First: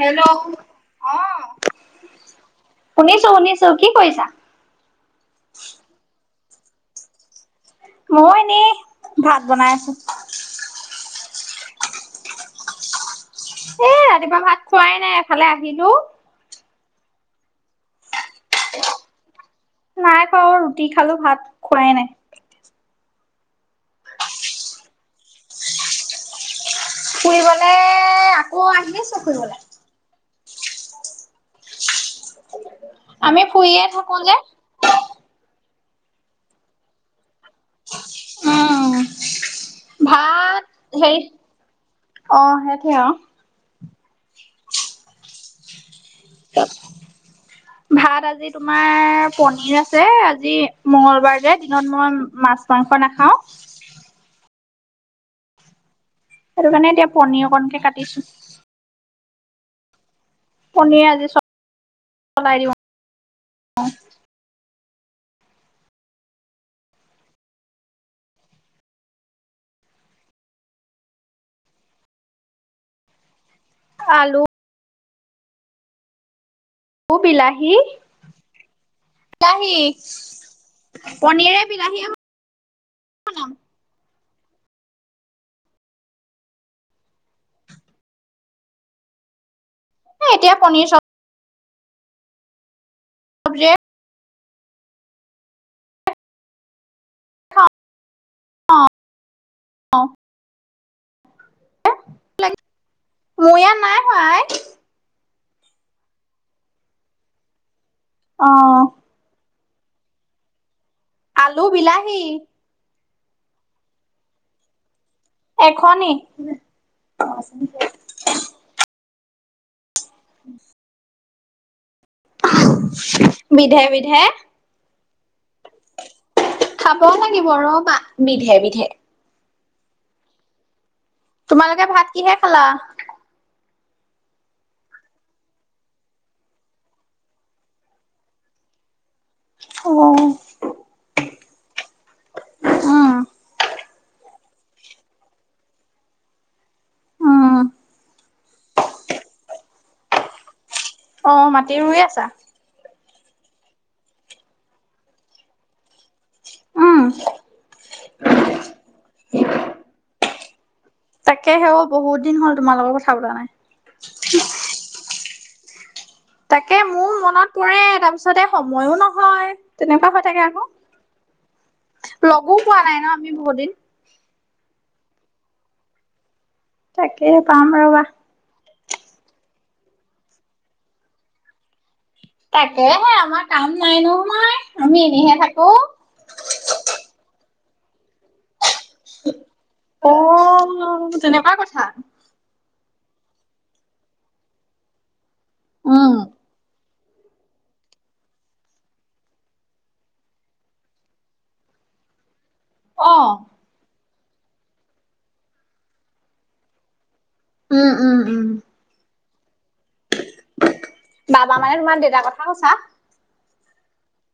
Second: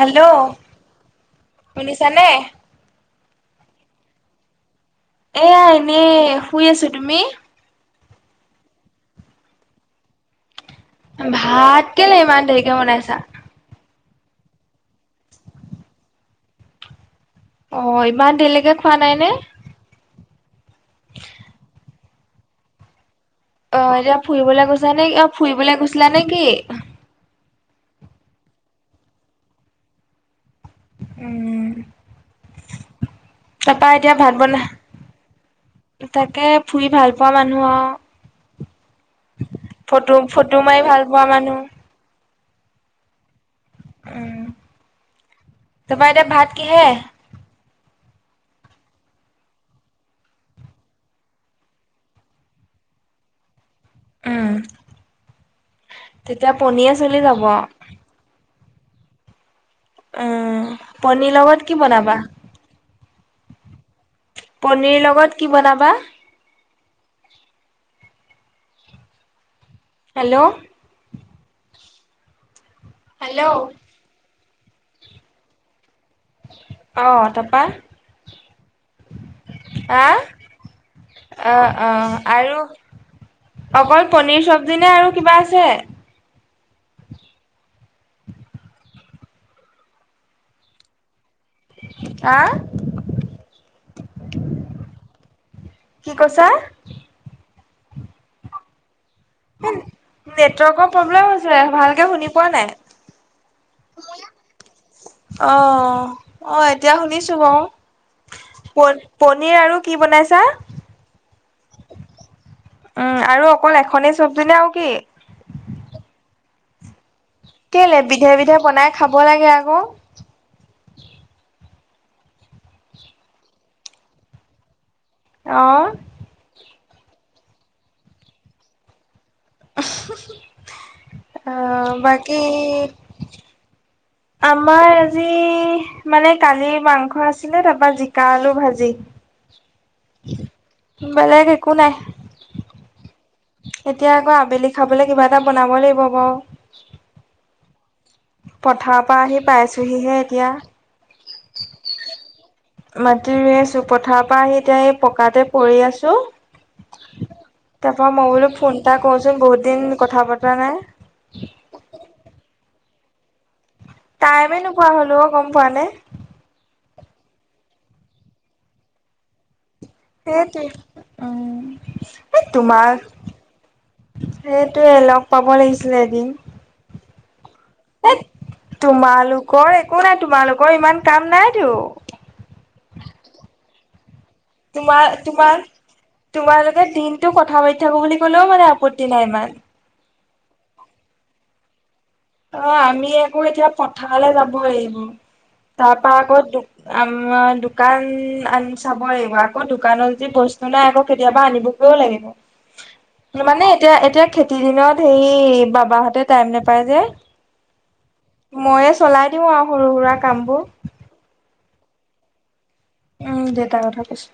Hello অ শুনিছানে? শুনিছো শুনিছো। কি কৰিছা? এয়া এনে শুই আছো তুমি? মই এনে ভাত বনাই আছো। ভাত কেলে ইমান দেৰিকে বনাইছা? এ ৰাতিপুৱা ভাত খোৱাই নাই এফালে আহিলো অ ইমান দেৰিলৈকে খোৱা নাই নে? নাই খোৱা অ ৰুটি খালো ভাত খোৱাই নাই অ এতিয়া ফুৰিবলে গৈছা নে অ ফুৰিবলে গৈছিলা নেকি? ফুৰিবলে আকৌ আহিছো ফুইবলে উম আমি ফুৰিয়ে তাপা এতিয়া থাকো ভাত যে বনা তাকে ফুৰি ভাল পোৱা মানুহ উম আহ ফটো ভাত ফটো মাৰি ভাল হেৰি পোৱা মানুহ অ সেইথেৱ আ উম তাপা এতিয়া ভাত কিহে? ভাত আজি তোমাৰ পনিৰ আছে আজি মঙ্গলবাৰ যে দিনত মই মাছ মাংস নাখাও। উম, তেতিয়া সেইটো কাৰণে পনীয়ে এতিয়া চলি যাব। পনীৰ অকণকে কাটিছো। অ, পণীয়ে আজি চব চলাই দিও। পনীৰ লগত কি বনাবা? হেল্ল' হেল্ল' আলু [unintelligible] ও তাৰপা বিলাহী বিলাহী, আহ অ পনীৰে অ বিলাহীয়ে আৰু বনাম অকল পনীৰ চবজি নে আৰু কিবা আছে? এতিয়া পনীৰ চ আহ। অবজে [unintelligible] কি কৈছা? খাওঁ নেটৱৰ্কৰ প্ৰব্লেম হৈছে ভাল কে শুনি পোৱা নাই। মোৰ ইয়াত নাই হোৱা আই অ আহ এতিয়া শুনিছো অ বওঁ। পনীৰ আৰু কি বনাইছা? আলু, বিলাহী। উম আৰু অকল এখনেই চবজি নে আও কি এখনি কেলে বিধে বিধে বনাই, খাব লাগে আকৌ। উম। বিধে বিধে। অ। খাব লাগিব ৰবা। বিধে বিধে অ তোমালোকে ভাত কিহে বাকী? খালা আমাৰ আজি মানে কালিৰ মাংস আছিলে তাৰপা জিকা, আলু ভাজি। অ। বেলেক একো নাই। এতিয়া আকৌ আবেলি খাবলে কিবা এটা বনাব লাগিব বাৰু। উম। পথাৰৰ পৰা আহি পাইছোহি হে এতিয়া। অ মাটি ৰুই আছা? মাতি ৰুই আছো পথাৰৰ পৰা আহি এতিয়া এই পকাতে পৰি আছো। উম তাৰপা মই বোলো ফোন এটা কচোন বহুত দিন কথা পতা নাই। তাকে হে অ বহুত দিন হ'ল তোমাৰ লগৰ কথা পতা নাই। টাইমে নোপোৱা হ'লো অ গম পোৱানে। তাকে মোৰ মনত পৰে তাৰপিছতে সময়ো নহয়। তেনেকুৱা হৈ থাকে সেইটোৱে আকৌ, এই লগো পোৱা তোমাক নাই ন আমি বহুত দিন। সেইটোয়ে লগ পাব লাগিছিলে এদিন। তাকে পাম আৰু। এ তোমালোকৰ একো নাই তোমালোকৰ ইমান কাম নাইতো। তাকেহে আমাৰ কাম নাই নহয়। আমি তোমাৰ এনেহে তোমাৰ থাকো। তোমালোকে দিনতটো কথা পাতি থাকো বুলি ক'লেও মানে আপত্তি নাই ইমান। অ বুলো তেনেকুৱা কথা? অ আমি আকৌ এতিয়া পথাৰলৈ যাব আহিব। তাৰ উম, পৰা আকৌ দু আমাৰ দোকান আন চাব লাগিব। আকৌ দোকানত যে বস্তু নাই আকৌ কেতিয়াবা আনিব ব অ', লাগিব। মানে এতিয়া এতিয়া খেতিৰ দিনত সেই বাবাহঁতে টাইম নোপায় যে। উম উম। উম, ময়ে চলাই দিও আৰু সৰু সুৰা কামবোৰ। বাবা মানে তোমাৰ দেউতাৰ কথা কৈছা? উম দেউতাৰ কথা কৈছো।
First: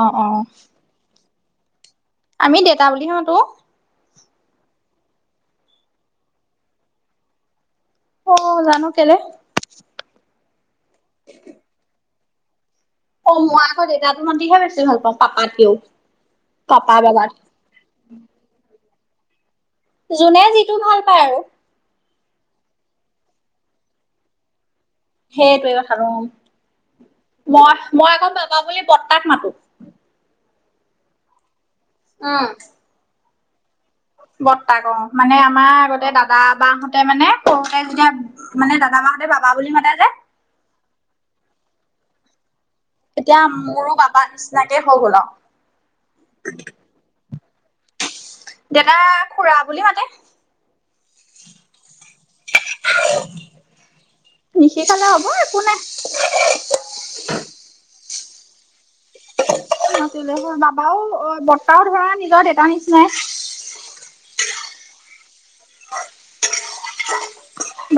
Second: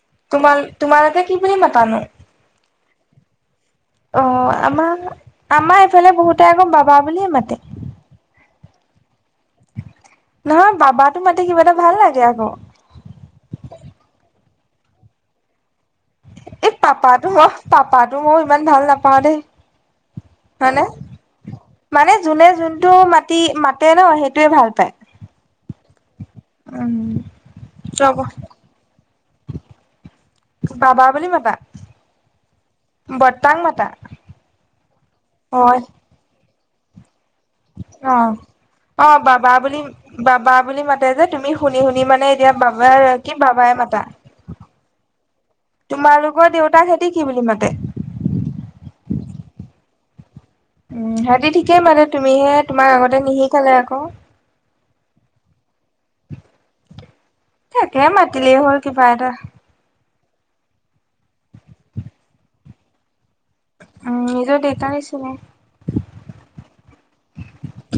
অ', অ'। তোমাৰ তোমালোকে কি বুলি মাতানো? আমি দেউতা বুলিহে মাতো। অ আমাৰ আমাৰ এইফালে বহুতে আকৌ বাবা বুলিয়ে মাতে। অ জানো কেলে। নহয় বাবা টো মাতে কিবা এটা ভাল লাগে আকৌ। অ মই আকৌ দেউতা তো মাতিহে বেছি ভাল পাওঁ পাপাতকেও। এই পাপা পাপাতো বাবাত। মই পাপাতো মই ইমান ভাল নাপাওঁ দেই। যোনে যিটো হয়নে? ভাল পায় আৰু। মানে যোনে যোনটো মাতি মাতে ন সেইটোয়ে ভাল পায়। সেইটোৱে কথাতো অ, উম, মই মই চব আকৌ বাবা বুলি বৰ্তাক মাতো। বাবা বুলি মাতা? উম। বতাৰ্ক মাতা? বৰ্তাক ‌অহ মানে আমাৰ হয়, আগতে দাদা বাহতে মানে সৰুতে যেতিয়া অহ মানে দাদা অহ বাহঁতে বাবা বুলি মাতে যে বাবা বুলি মাতে যে তুমি শুনি শুনি মানে এতিয়া বাবাৰ কি তেতিয়া বাবাই মোৰো মাতা। বাবা নিচিনাকে হৈ গ'ল আও তোমালোকৰ দেউতাক কি বুলি মাতে? দেতা খুড়া বুলি মাতে। উম সিহঁতি ঠিকেই মাতে তুমিহে তোমাৰ আগতে নিশিকালে আকৌ নিশিকালে হ'ব একো নাই তাকে মাতিলেই হ'ল কিবা এটা মাতিলে হল বাবাও অহ বৰ্তাৰহত সেইয়া নিজৰ দেউতাৰ নিচিনাই উম নিজ দেতা নিচিনাই।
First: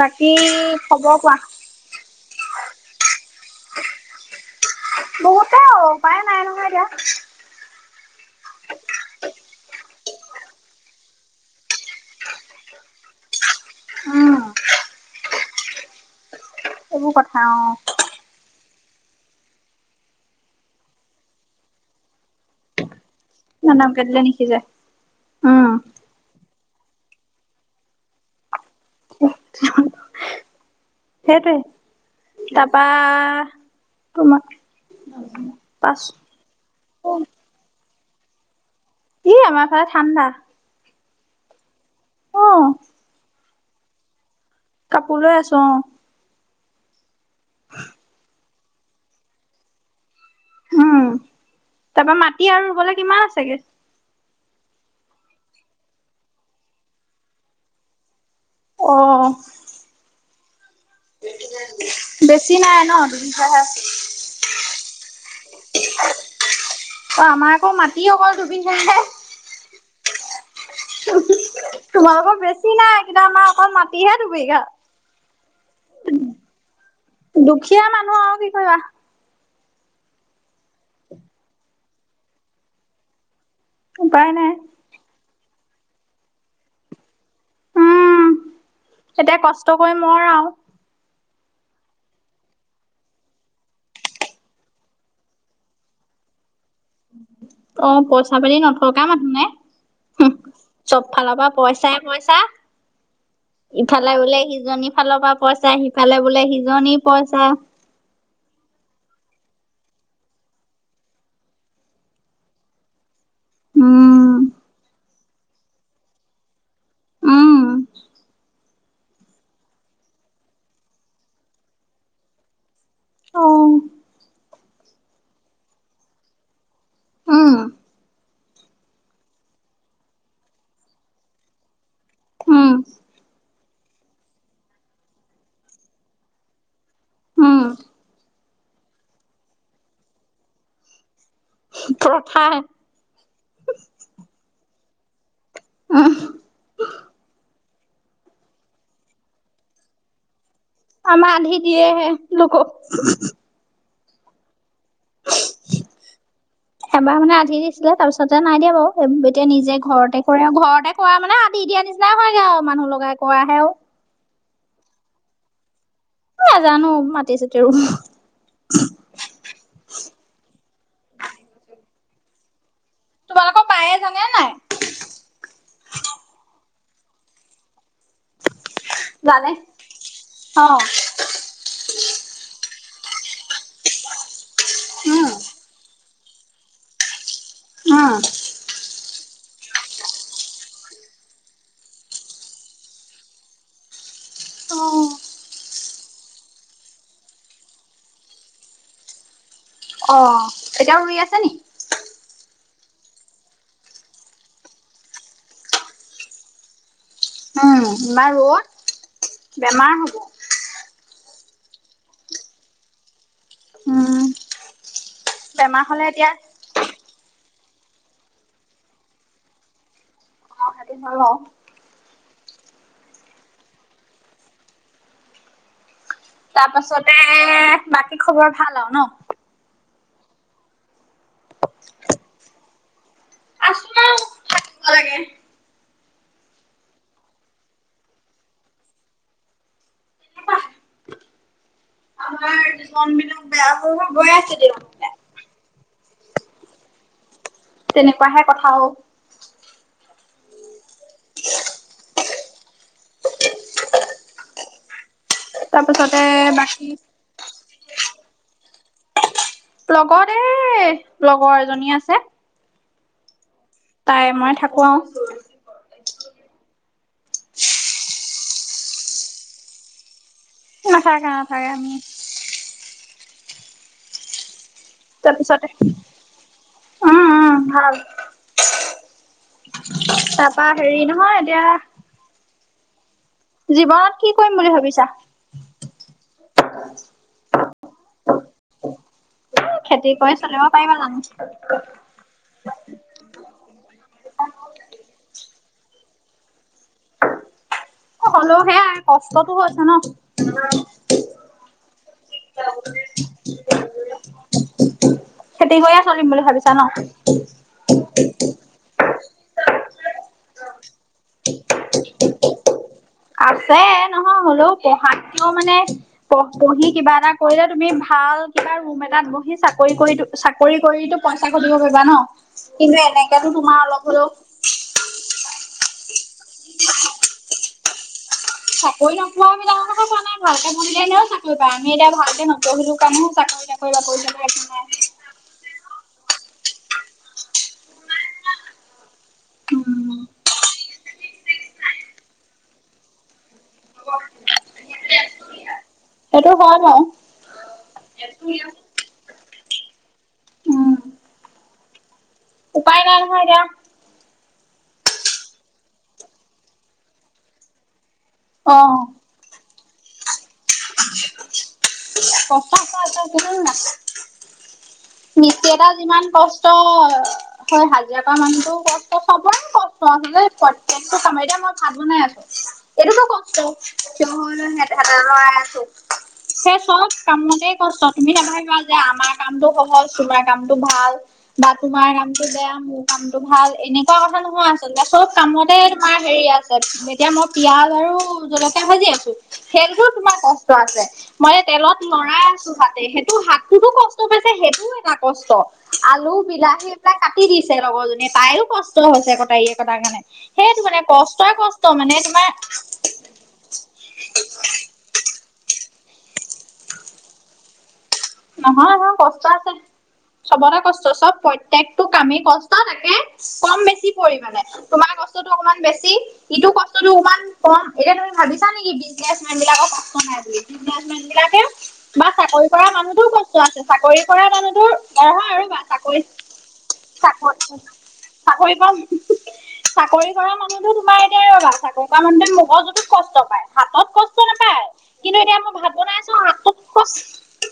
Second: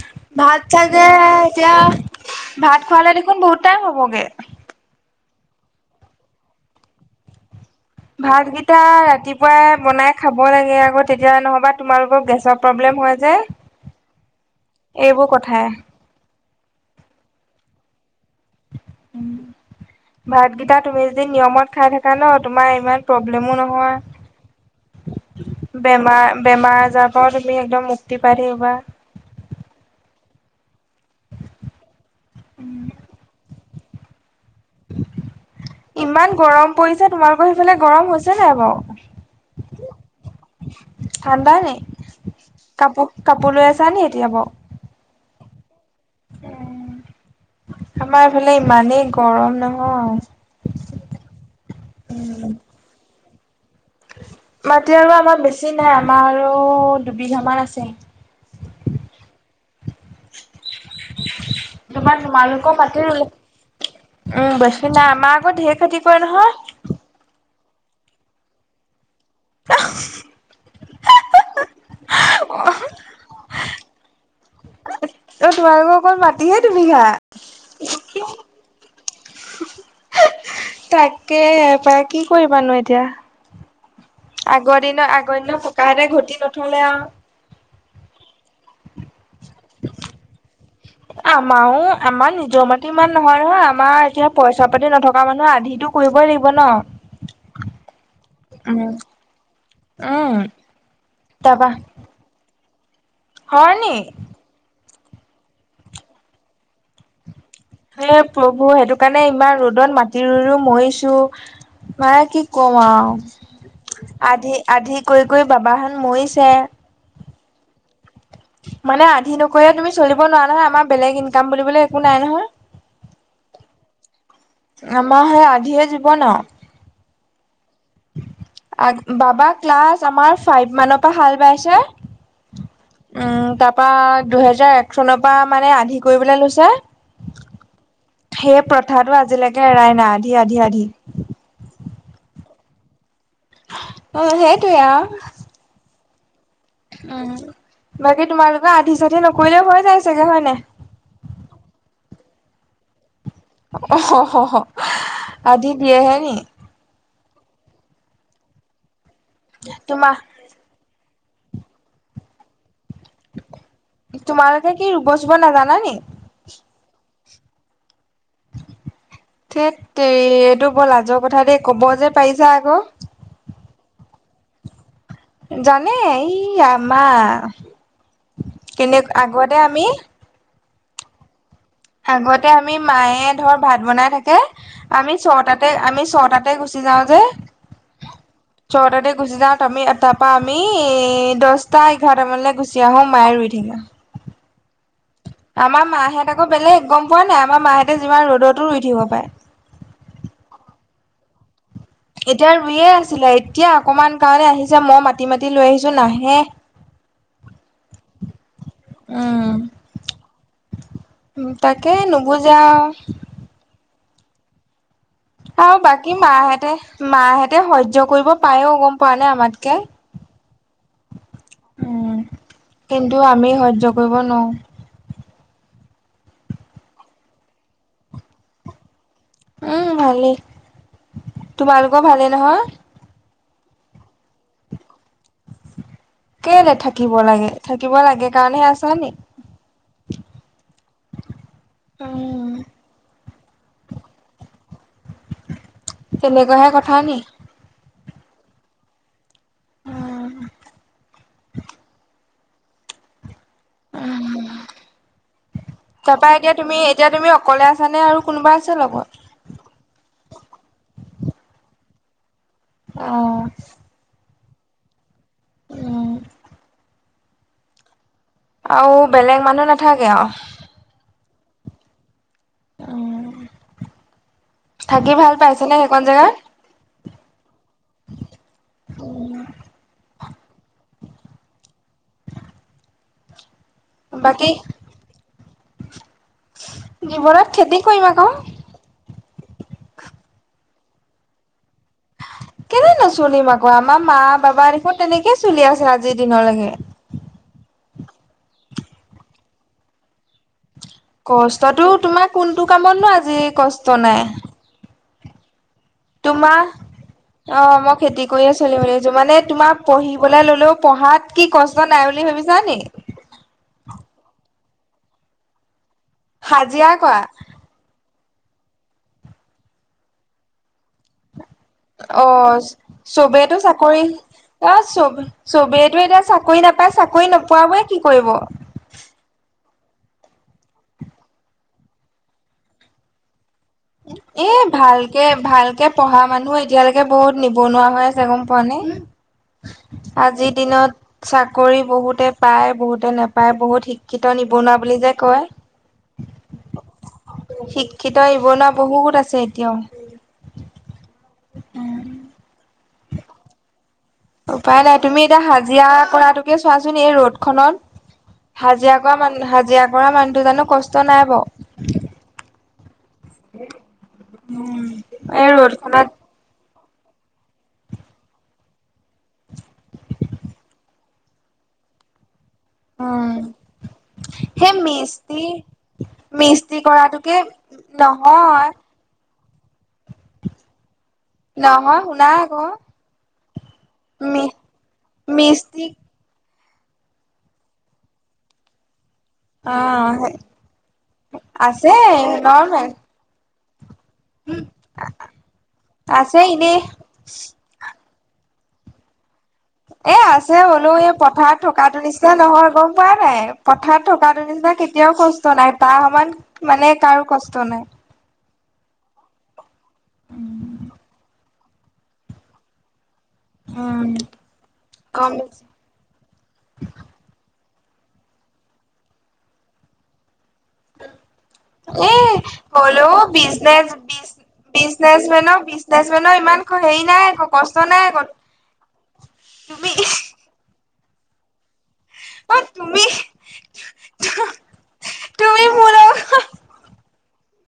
বাকী ভাত চাগে খবৰ কোৱা? এতিয়া ভাত খোৱালে দেখোন বহুত টাইম হ'বগে। বহুতে উপায় নাই নহয় এতিয়া। ভাতকেইটা ৰাতিপুৱাই বনাই খাব লাগে আকৌ তেতিয়া নহবা তোমালোকৰ গেছত প্ৰব্লেম হয় যে উম এইবোৰ কথাই এইবোৰ কথা অ উম ভাতকেইটা তুমি যদি নিয়মত খাই থাকা ন তোমাৰ ইমান প্ৰব্লেম অ নামকে দিলে নিসিজে নহয় উম বে মাৰ বেমাৰ আজাৰ পৰাও তুমি একদম মুক্তি পাই থাকিব পাৰা এ ছো সেইটোৱে তাপা তোমাৰ পাছ ইমান গৰম পৰিছে তোমালোকৰ সেইফালে গৰম হৈছে নাই বাও? ই আমাৰ ফালে ঠাণ্ডা। ঠাণ্ডা নি অ কাপোৰ কাপোৰ লৈ আছা নি এতিয়া বাও। কাপোৰ লৈ আছো অহ উম আমাৰ এইফালে ইমানেই গৰম নহয় উম তাৰ পৰা মাটি আৰু ৰুবলে কিমান আছেগে? মাটি আৰু আমাৰ বেছি নাই আমাৰ আৰু দুবিঘামান আছে। অ তাপা বেছি তোমাৰলোকৰ নাই ন মাটি ৰুলে? দুবিঘাহে উম বেছি নাই আমাৰ আকৌ ধেৰ খেতি কৰে নহয় অ আমাৰ আকৌ মাটি অকল দুবিঘা হে অহ‌‌হু হুম তোমালোকৰ বেছি নাই কিন্তু আমাৰ অকল মাটিহে দুবিঘা অহ তোমালোক অকল মাটিহে দুবিঘা দুখীয়া মানুহ আও কি কৰিবা তাকেহে পাই কি কৰিবানো এতিয়া উপায় নাই আগত দিনৰ আগ দিনৰ ককা আইতা ঘটি নথলে আও উম এতিয়া কষ্ট কৰি মৰ আও। আমাৰও আমাৰ নিজৰ মাটি ইমান নহয় নহয় আমাৰ এতিয়া পইচা পাতি নথকা মানুহে আধিতো কৰিবই লাগিব ন অ পইচা পাতি উম নথকা মানুহ নে হো উম চব ফালৰ পৰা তাৰপা পইচাই পইছা হয় নি ইফালে বোলে সিজনীৰ ফালৰ পৰা পইচা সিফালে বোলে সিজনী পইচা এ প্ৰভু সেইটো কাৰণে ইমান ৰ'দত মাটি ৰুই ৰুই মৰিছো। মানে কি কম আও আধি উম আধি কৰি কৰি বাবাহেত মৰিছে উম মানে আধি নকৰিলে তুমি চলিব নোৱাৰা নহয় আমাৰ বেলেগ ইনকাম বুলিবলে একো নাই নহয় অ আমাৰ হে আধিয়ে জীৱন আও উ আ বাবা ক্লাছ আমাৰ ফাইভ মানৰ পৰা হাল বাইছে উম উম তাৰ পৰা দুহেজাৰ এক চনৰ পৰা মানে আধি কৰিবলৈ লৈছে। উম সেই পথাৰটো আজিলৈকে এৰাই নাই আধি আধি আধি। পথাৰ। অঁ সেইটোয়ে আউ উ হো উম বাকী তোমালোকৰ আধি চাধি নকৰিলেও হয় যায় চাগে হয় নাই? আমাৰ আধি দিয়েহে লোকক হু হু অ অ অ আধি দিয়েহে নি এবাৰ মানে আধি দিছিলে তাৰ পিছতে নাই দিয়া বাৰু এতিয়া নিজে তোমা ঘৰতে কৰে। ঘৰতে কৰা মানে আধি দিয়া নিচিনাই হয়গে আৰু মানুহ লগাই কৰাহেও। তোমালোকে কি ৰুব চুব নাজানা নি? নাজানো মাতি ছাতি ৰুম। থেত তেৰি এইটো বৰ লাজৰ কথা দেই ক'ব যে পাৰিছা আকৌ। তোমালোকৰ বায়ে জানে নাই? জানে, ই আমা কেনে আগতে আমি- অঁ আগতে আমি মায়ে ধৰ ভাত বনাই থাকে আমি উম ছটাতে আমি ছটা। তে গুচি যাওঁ যে। উম ছটাতে গুচি যাওঁ আমি তাৰ পৰা আমি এ দহটা এঘাৰটা মানলে গুচ - চি আহোঁ মায়ে ৰুই থাকে। অঁ আমাৰ মাহঁত আকৌ বেলেগ গম পোৱা নাই আমাৰ মাহঁতে যিমান ৰ'দতো ৰুই থাকিব পাৰে। অঁ এতিয়াও ৰুই আছে নি। এতিয়া ৰুইয়ে আছিলে, এতিয়া অকমান কাৰণে আহিছে মই মাতি মাতি লৈ আহিছো নাহে। উম ইমান ৰদ, উম। বেমাৰ হ'ব। তাকে নুবুজে আও। উম, আৰু বেমাৰ হলে বাকী এতিয়া মাহঁতে মাহঁতে সহ্য কৰিব পাযেও গম পোৱা নে আমাতকে। [unintelligible] উম, কিন্তু আমি সহ্য কৰিব নোৱাৰো। তাৰ পাছতে বাকী খবৰ ভাল আও ন উম ভালেই, তোমালোকৰ ভালেই নহয়। আছো আৰু থাকিব লাগে। কেলে থাকিব লাগে, থাকিব লাগে কাৰণেহে আছ নি। উম আমাৰ কনমিলৌ বেয়া হৈ গৈ আছে দেখো। তেনেকোৱাহে কথা নি। তেনেকুৱাহে কথা ঔ। উম, তাৰপিছতে তাৰপা এতিয়া তুমি বাকী এতিয়া তুমি অকলে আছ নে আৰু কোনোবা আছে লগত। লগত এই লগৰ এজনী আছে। অঁ তাই মই থাকো আও। উম, [unintelligible] আৰু বেলেগ মানুহ নাথাকে আও। নাথাকে নাথাকে আমি। উম তাৰপিছতে জেগাত? উম উম ভাল। তাপা হেৰি নহয় এতিয়া। জীৱনত কি বাকী কৰিম বুলি ভাবিছা? জীৱনত খেতি কৰিম আক'। ও খেতি কৰি চলিব পাৰিবা জানো? কেলে নচলিম আক আমাৰ মা বাবা দেখোন তেনেকে চলি আছে আজিৰ দিনৰলেকে। হলেও সেয়াই কষ্টতটো হৈছে ন। কষ্টতটো তোমাৰ কোনটো কামত নো আজি কষ্ট নাই। খেতি কৰিয়ে চলিম বুলি তোমাৰ ভাবিছা ন? অ মই খেতি কৰিয়ে চলিম বুলি ভাবিছো। মানে তোমাৰ পঢ়িবলৈ ললেও পঢ়াত কি কষ্ট নাই বুলি ভাবিছা নি? আছে, নহয় হ'লেও পঢ়াত কেও মানে পহ পঢ়ি হাজিৰা কিবা কৰা এটা কৰিলে তুমি ভাল কিবা ৰুম এটাত বহি চাকৰি কৰিটো চাকৰি কৰিটো পইচা ঘটিব পাৰিবা ন? অ কিন্তু এনেকেটো তোমাৰ অলপ হ'লেও আ চব চবেইতো এতিয়া চাকৰি নাপায়। চাকৰি নোপোৱাবোৰে কি কৰিব? চাকৰি নোপোৱাবিলাকৰ কথা কোৱা নাই। ভালকে পঢ়িলে এনেও চাকৰি পায়। আমি এতিয়া ভালকে নপঢ়িলো কাৰণেহে চাকৰি তাকৰি বাকৰি এ চাকৰি একো নাই ভালকে ভালকে পঢ়া মানুহ এ এতিয়ালৈকে বহুত নিবনুৱা হৈ আছে গম পোৱা নে? উম আজিৰ দিনত চাকৰি বহুতে পায়, বহুতে নেপায়। বহুত শিক্ষিত নিবনুৱা বুলি যে কয়। সেইটো হয় বাৰু শিক্ষিত নিবনুৱা বহুত আছে এতিয়াও। উম উপায় নাই নহয় এতিয়া। উপায় নাই। তুমি এতিয়া হাজিৰা কৰাটোকে চোৱাচোন। এই ৰ'দখনত অ হাজিৰা কৰা মানু হাজিৰা কৰা মানুহটো জানো কষ্ট নাই [unintelligible] উম, এই মিস্ত্ৰী এটা ৰ'দ‌খনত যিমান কষ্ট হয় হাজিৰা কৰা মানুহটোৰো কষ্ট, চবৰে কষ্ট আছে দেই। প্ৰত্যেকটো কামে দ, মই এতিয়া ভাত বনাই আছো। [inaudible] এইটোতো কষ্ট কিয় হ'লেও সেই মিস্ত্ৰী [unintelligible] মিস্ত্ৰী সেই চব কৰাটোকে কামতে কষ্ট। তুমি নহয় নাভাবিবা যে আমাৰ কামটো সহজ, তোমাৰ কামটো ভাল বা নহয় তোমাৰ শুনা কামটো আকৌ বেয়া মোৰ কামটো ভাল। এনেকুৱা কথা মি নহয় আচলতে চব কামতে মিস্ত্ৰী তোমাৰ হেৰি আছে। এতিয়া মই পিয়াজ আৰু জলকীয়া ভাজি আছো। অ সেইটো তোমাৰ কচ কষ্ট আছে। মই আছে তেলত লৰাই আছো নৰ্মেল হাতে, সেইটো হাতটোতো কষ্ট [unintelligible] সেটোও এটা কষ্ট। আলু, আছে এনেই বিলাহী এই বিলাক কাটি দি [unintelligible] ছে লগৰ জনীয়ে তায়ো কষ্ট হৈছে কটাৰিয়ে কটাৰ এ কাৰণে। আছে সেইটো বোলো মানে কষ্টই কষ্ট মানে তোমাৰ উপায় নাই। পথাৰত থকাটো নিচিনা কেতিয়াও কষ্ট নাই। তাৰ সমান মানে কাৰো কষ্ট নাই। নহয় ব কষ্ট আছে। চবতে কষ্ট চব পই প্ৰত্যেকটো কামেই কষ্ট তাকে কম বেছি উম। পৰিমাণে। তোমাৰ গম কষ্টটো অকমান বেছি ইটো কষ্টটো অকমান [unintelligible] কম, এতিয়া তুমি ভাবিছা নেকি বিজনেছমেন বিলাকৰ কষ্ট নাই বুলি। বিজনেছমেন বিলাকে এ বা চাকৰি কৰা মানুহ হ'লেও বহুত কষ্ট আছে। বিজনেচ চাকৰি বিজ কৰা মানুহ তোৰ বিজনেচ নহয় মেনৰ ৰ'বা বিজনেচ চাকৰি, মেনৰ ইমান হেৰি নাই আকৌ চাকৰ কষ্ট নাই আকৌ চাকৰি কৰা তুমি চাকৰি কৰা মানুহটো তোমাৰ এনেই ৰ'বা চাকৰি কৰা মানুহটোৱে অ তুমি মগজুটোত কষ্ট পায়, হাতত কষ্ট নাপায়। কিন্তু এতিয়া তুমি মই মোৰ ভাৰ বনাই আছো লগত হাতটো খুছ